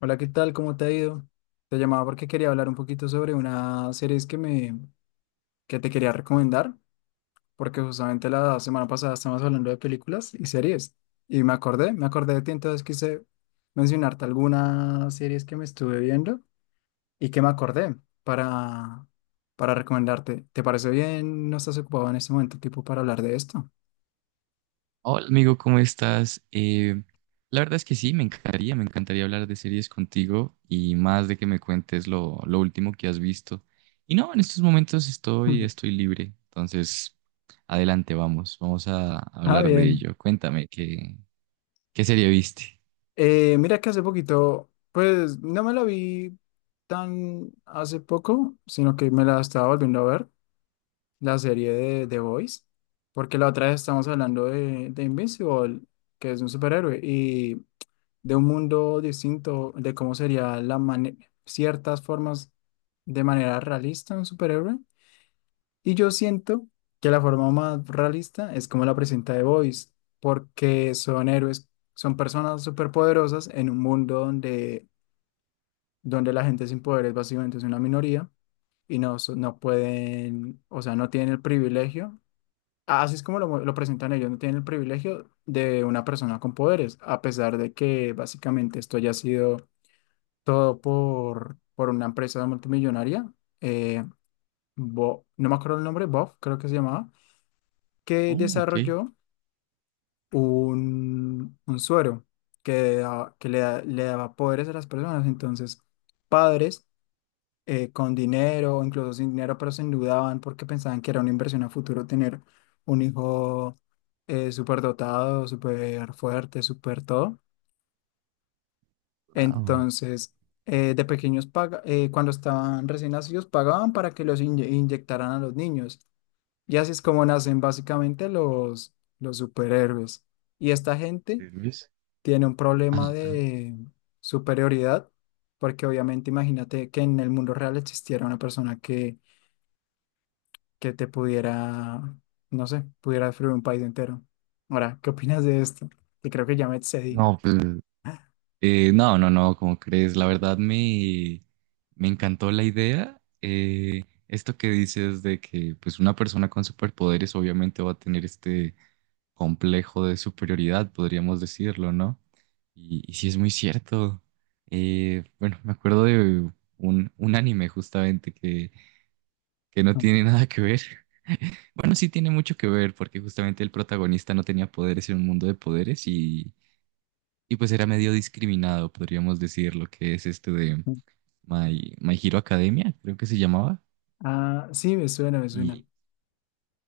Hola, ¿qué tal? ¿Cómo te ha ido? Te llamaba porque quería hablar un poquito sobre una serie que te quería recomendar, porque justamente la semana pasada estábamos hablando de películas y series y me acordé de ti, entonces quise mencionarte algunas series que me estuve viendo y que me acordé para para recomendarte. ¿Te parece bien? ¿No estás ocupado en este momento, tipo, para hablar de esto? Hola amigo, ¿cómo estás? La verdad es que sí, me encantaría hablar de series contigo y más de que me cuentes lo último que has visto. Y no, en estos momentos estoy libre, entonces adelante, vamos a Ah, hablar de bien. ello. Cuéntame, ¿qué serie viste? Mira que hace poquito, pues no me la vi tan hace poco, sino que me la estaba volviendo a ver, la serie de The Boys, porque la otra vez estábamos hablando de Invincible, que es un superhéroe, y de un mundo distinto, de cómo sería ciertas formas de manera realista un superhéroe. Y yo siento que la forma más realista es como la presenta The Voice, porque son héroes, son personas superpoderosas en un mundo donde la gente sin poderes básicamente es una minoría y no, no pueden, o sea, no tienen el privilegio. Así es como lo presentan ellos, no tienen el privilegio de una persona con poderes, a pesar de que básicamente esto ya ha sido todo por una empresa multimillonaria. eh, no me acuerdo el nombre, Bob creo que se llamaba, que Oh, ok. desarrolló un suero que, da- que le, da- le daba poderes a las personas. Entonces, padres con dinero o incluso sin dinero, pero se endeudaban porque pensaban que era una inversión a futuro tener un hijo súper dotado, súper fuerte, súper todo. Wow. Entonces, cuando estaban recién nacidos, pagaban para que los inyectaran a los niños. Y así es como nacen básicamente los superhéroes. Y esta gente Luis. tiene un problema Ajá, ajá. de superioridad, porque obviamente imagínate que en el mundo real existiera una persona que te no sé, pudiera destruir un país entero. Ahora, ¿qué opinas de esto? Que creo que ya me excedí. No, pues no, no, no, ¿cómo crees? Me encantó la idea. Esto que dices de que pues una persona con superpoderes obviamente va a tener este complejo de superioridad, podríamos decirlo, ¿no? Y sí es muy cierto. Bueno, me acuerdo de un anime justamente que no tiene nada que ver. Bueno, sí tiene mucho que ver porque justamente el protagonista no tenía poderes en un mundo de poderes y pues era medio discriminado, podríamos decir, lo que es este de My Hero Academia, creo que se llamaba. Ah, sí, me suena, me suena. Y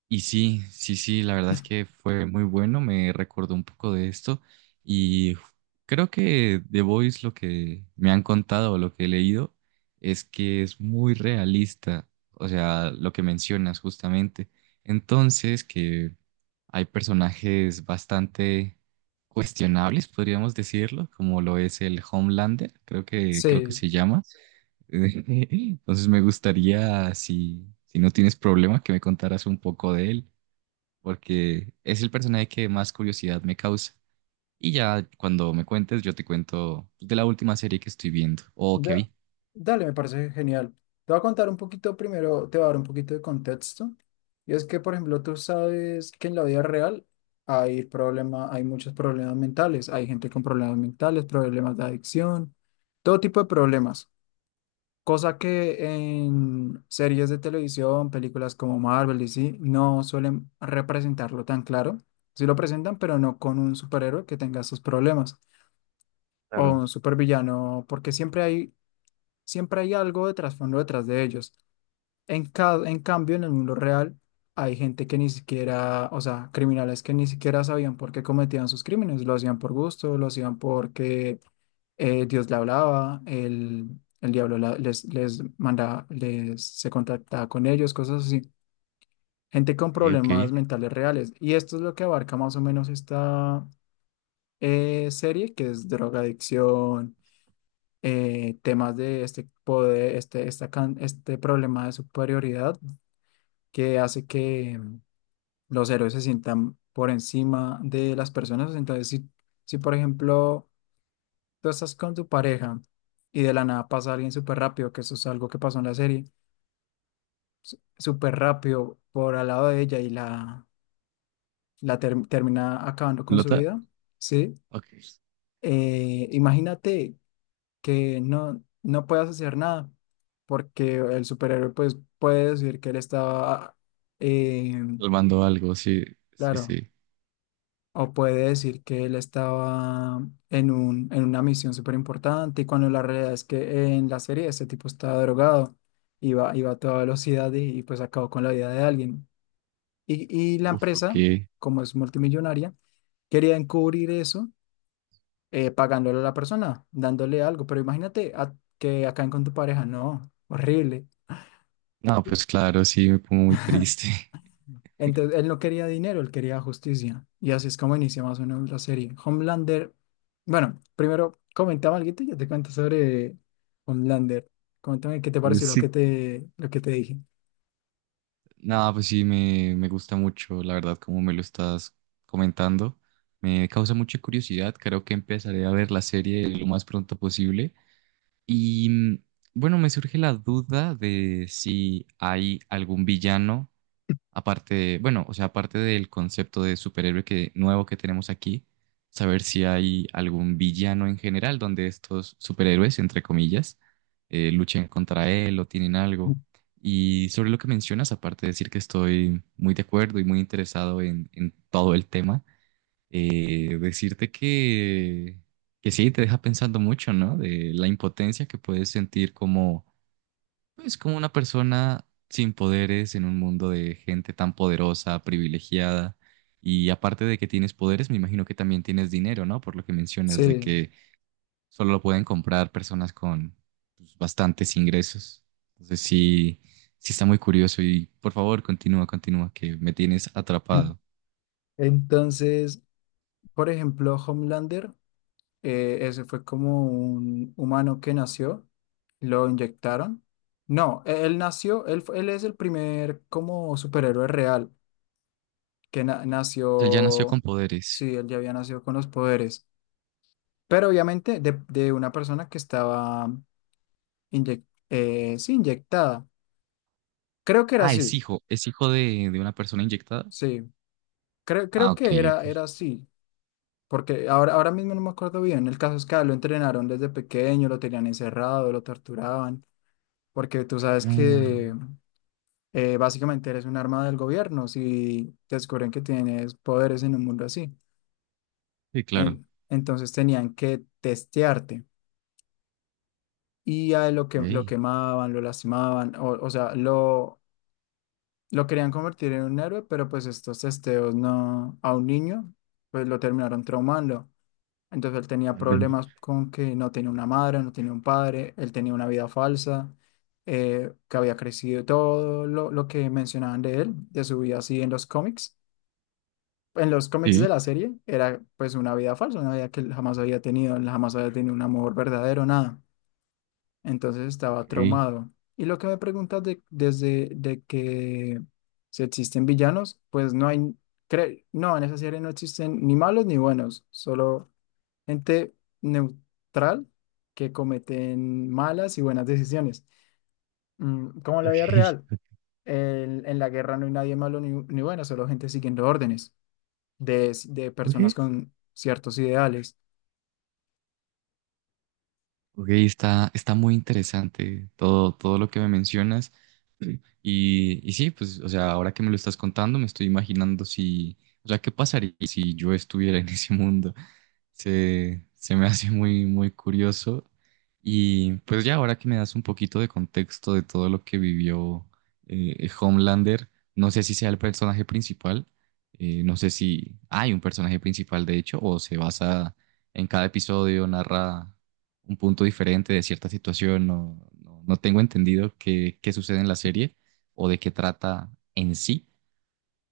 y sí, sí, sí, la verdad es que fue muy bueno, me recordó un poco de esto y creo que The Voice lo que me han contado o lo que he leído es que es muy realista, o sea, lo que mencionas justamente. Entonces, que hay personajes bastante cuestionables, podríamos decirlo, como lo es el Homelander, creo que Sí, se llama. Entonces, me gustaría si si no tienes problema que me contaras un poco de él porque es el personaje que más curiosidad me causa. Y ya cuando me cuentes, yo te cuento de la última serie que estoy viendo o que Da- vi. dale, me parece genial. Te voy a contar un poquito primero, te voy a dar un poquito de contexto. Y es que, por ejemplo, tú sabes que en la vida real hay muchos problemas mentales. Hay gente con problemas mentales, problemas de adicción, todo tipo de problemas. Cosa que en series de televisión, películas como Marvel y sí, no suelen representarlo tan claro. Sí lo presentan, pero no con un superhéroe que tenga esos problemas o Claro. un supervillano, porque siempre hay algo de trasfondo detrás de ellos. En cambio, en el mundo real hay gente que ni siquiera, o sea, criminales que ni siquiera sabían por qué cometían sus crímenes. Lo hacían por gusto, lo hacían porque Dios le hablaba, el diablo les manda, les se contactaba con ellos, cosas así. Gente con Ok, problemas ok. mentales reales. Y esto es lo que abarca más o menos esta serie, que es drogadicción, temas de este poder, este problema de superioridad que hace que los héroes se sientan por encima de las personas. Entonces, si por ejemplo tú estás con tu pareja y de la nada pasa alguien súper rápido, que eso es algo que pasó en la serie, súper rápido por al lado de ella y termina acabando con su Lota, vida, ¿sí? ok. Imagínate que no puede hacer nada, porque el superhéroe pues puede decir que él estaba, eh, Salvando algo, sí, sí, claro, sí. o puede decir que él estaba en en una misión súper importante, y cuando la realidad es que en la serie este tipo estaba drogado, iba a toda velocidad y pues acabó con la vida de alguien. Y la Uf, ok. empresa, como es multimillonaria, quería encubrir eso, pagándole a la persona, dándole algo. Pero imagínate que acaben con tu pareja, no, horrible. No, Y- pues claro, sí, me pongo muy triste. Entonces, él no quería dinero, él quería justicia. Y así es como inicia más o menos la serie. Homelander, bueno, primero comentaba algo y yo te cuento sobre Homelander. Coméntame qué te pareció sí. Lo que te dije. No, pues sí, me gusta mucho, la verdad, como me lo estás comentando. Me causa mucha curiosidad. Creo que empezaré a ver la serie lo más pronto posible. Y bueno, me surge la duda de si hay algún villano, aparte de- bueno, o sea, aparte del concepto de superhéroe que, nuevo que tenemos aquí, saber si hay algún villano en general donde estos superhéroes, entre comillas, luchen contra él o tienen algo. Y sobre lo que mencionas, aparte de decir que estoy muy de acuerdo y muy interesado en todo el tema, eh, decirte que sí, te deja pensando mucho, ¿no? De la impotencia que puedes sentir como, pues, como una persona sin poderes en un mundo de gente tan poderosa, privilegiada. Y aparte de que tienes poderes, me imagino que también tienes dinero, ¿no? Por lo que mencionas de Sí. que solo lo pueden comprar personas con pues, bastantes ingresos. Entonces sí, sí está muy curioso y por favor, continúa, que me tienes atrapado. Entonces, por ejemplo, Homelander. Ese fue como un humano que nació, lo inyectaron. No, él nació, él es el primer como superhéroe real Él ya nació con nació, poderes. sí, él ya había nacido con los poderes, pero obviamente de una persona que estaba inyec- sí, inyectada. Creo que era Ah, así, es hijo de una persona inyectada. sí, Ah, creo ok, que ok. era así. Porque ahora mismo no me acuerdo bien. El caso es que a él lo entrenaron desde pequeño, lo tenían encerrado, lo torturaban. Porque tú sabes Ah, que básicamente eres un arma del gobierno si descubren que tienes poderes en un mundo así. sí, claro. Entonces tenían que testearte, y a él lo que lo Ok. quemaban, lo lastimaban, o sea, lo querían convertir en un héroe, pero pues estos testeos no, a un niño, pues lo terminaron traumando. Entonces él tenía Enten- problemas con que no tenía una madre, no tenía un padre, él tenía una vida falsa que había crecido, todo lo que mencionaban de él, de su vida así en los cómics sí, de la serie era pues una vida falsa, una vida que él jamás había tenido, él jamás había tenido un amor verdadero, nada. Entonces ok. estaba traumado. Y lo que me preguntas de, desde de que si existen villanos, pues no hay, no, en esa serie no existen ni malos ni buenos, solo gente neutral que cometen malas y buenas decisiones. Mm, como en la vida Ok. real, en la guerra no hay nadie malo ni bueno, solo gente siguiendo órdenes de Ok. personas con ciertos ideales. Ok, está muy interesante todo, todo lo que me mencionas. Y, y sí, pues, o sea, ahora que me lo estás contando, me estoy imaginando si, o sea, qué pasaría si yo estuviera en ese mundo. Se me hace muy, muy curioso. Y pues ya ahora que me das un poquito de contexto de todo lo que vivió Homelander, no sé si sea el personaje principal, no sé si hay un personaje principal de hecho, o se basa en cada episodio, narra un punto diferente de cierta situación. No, no, no tengo entendido qué sucede en la serie o de qué trata en sí,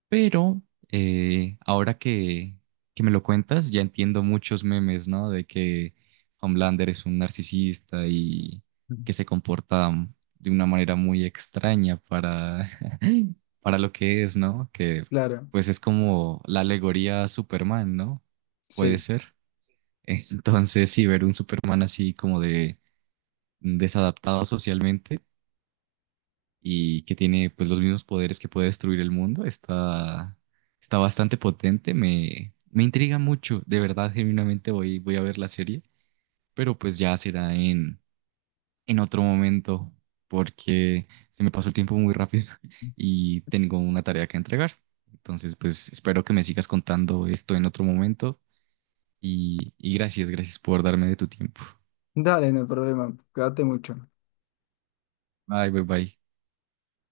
pero ahora que me lo cuentas, ya entiendo muchos memes, ¿no? De que Homelander es un narcisista y Ujú. que se comporta de una manera muy extraña para, para lo que es, ¿no? Que Claro, pues es como la alegoría a Superman, ¿no? Puede sí. ser. Entonces, sí, ver un Superman así como de desadaptado socialmente y que tiene pues los mismos poderes que puede destruir el mundo. Está bastante potente, me intriga mucho, de verdad, genuinamente voy a ver la serie, pero pues ya será en otro momento porque se me pasó el tiempo muy rápido y tengo una tarea que entregar. Entonces, pues espero que me sigas contando esto en otro momento y gracias, gracias por darme de tu tiempo. Dale, no hay problema. Cuídate mucho. Bye, bye, bye.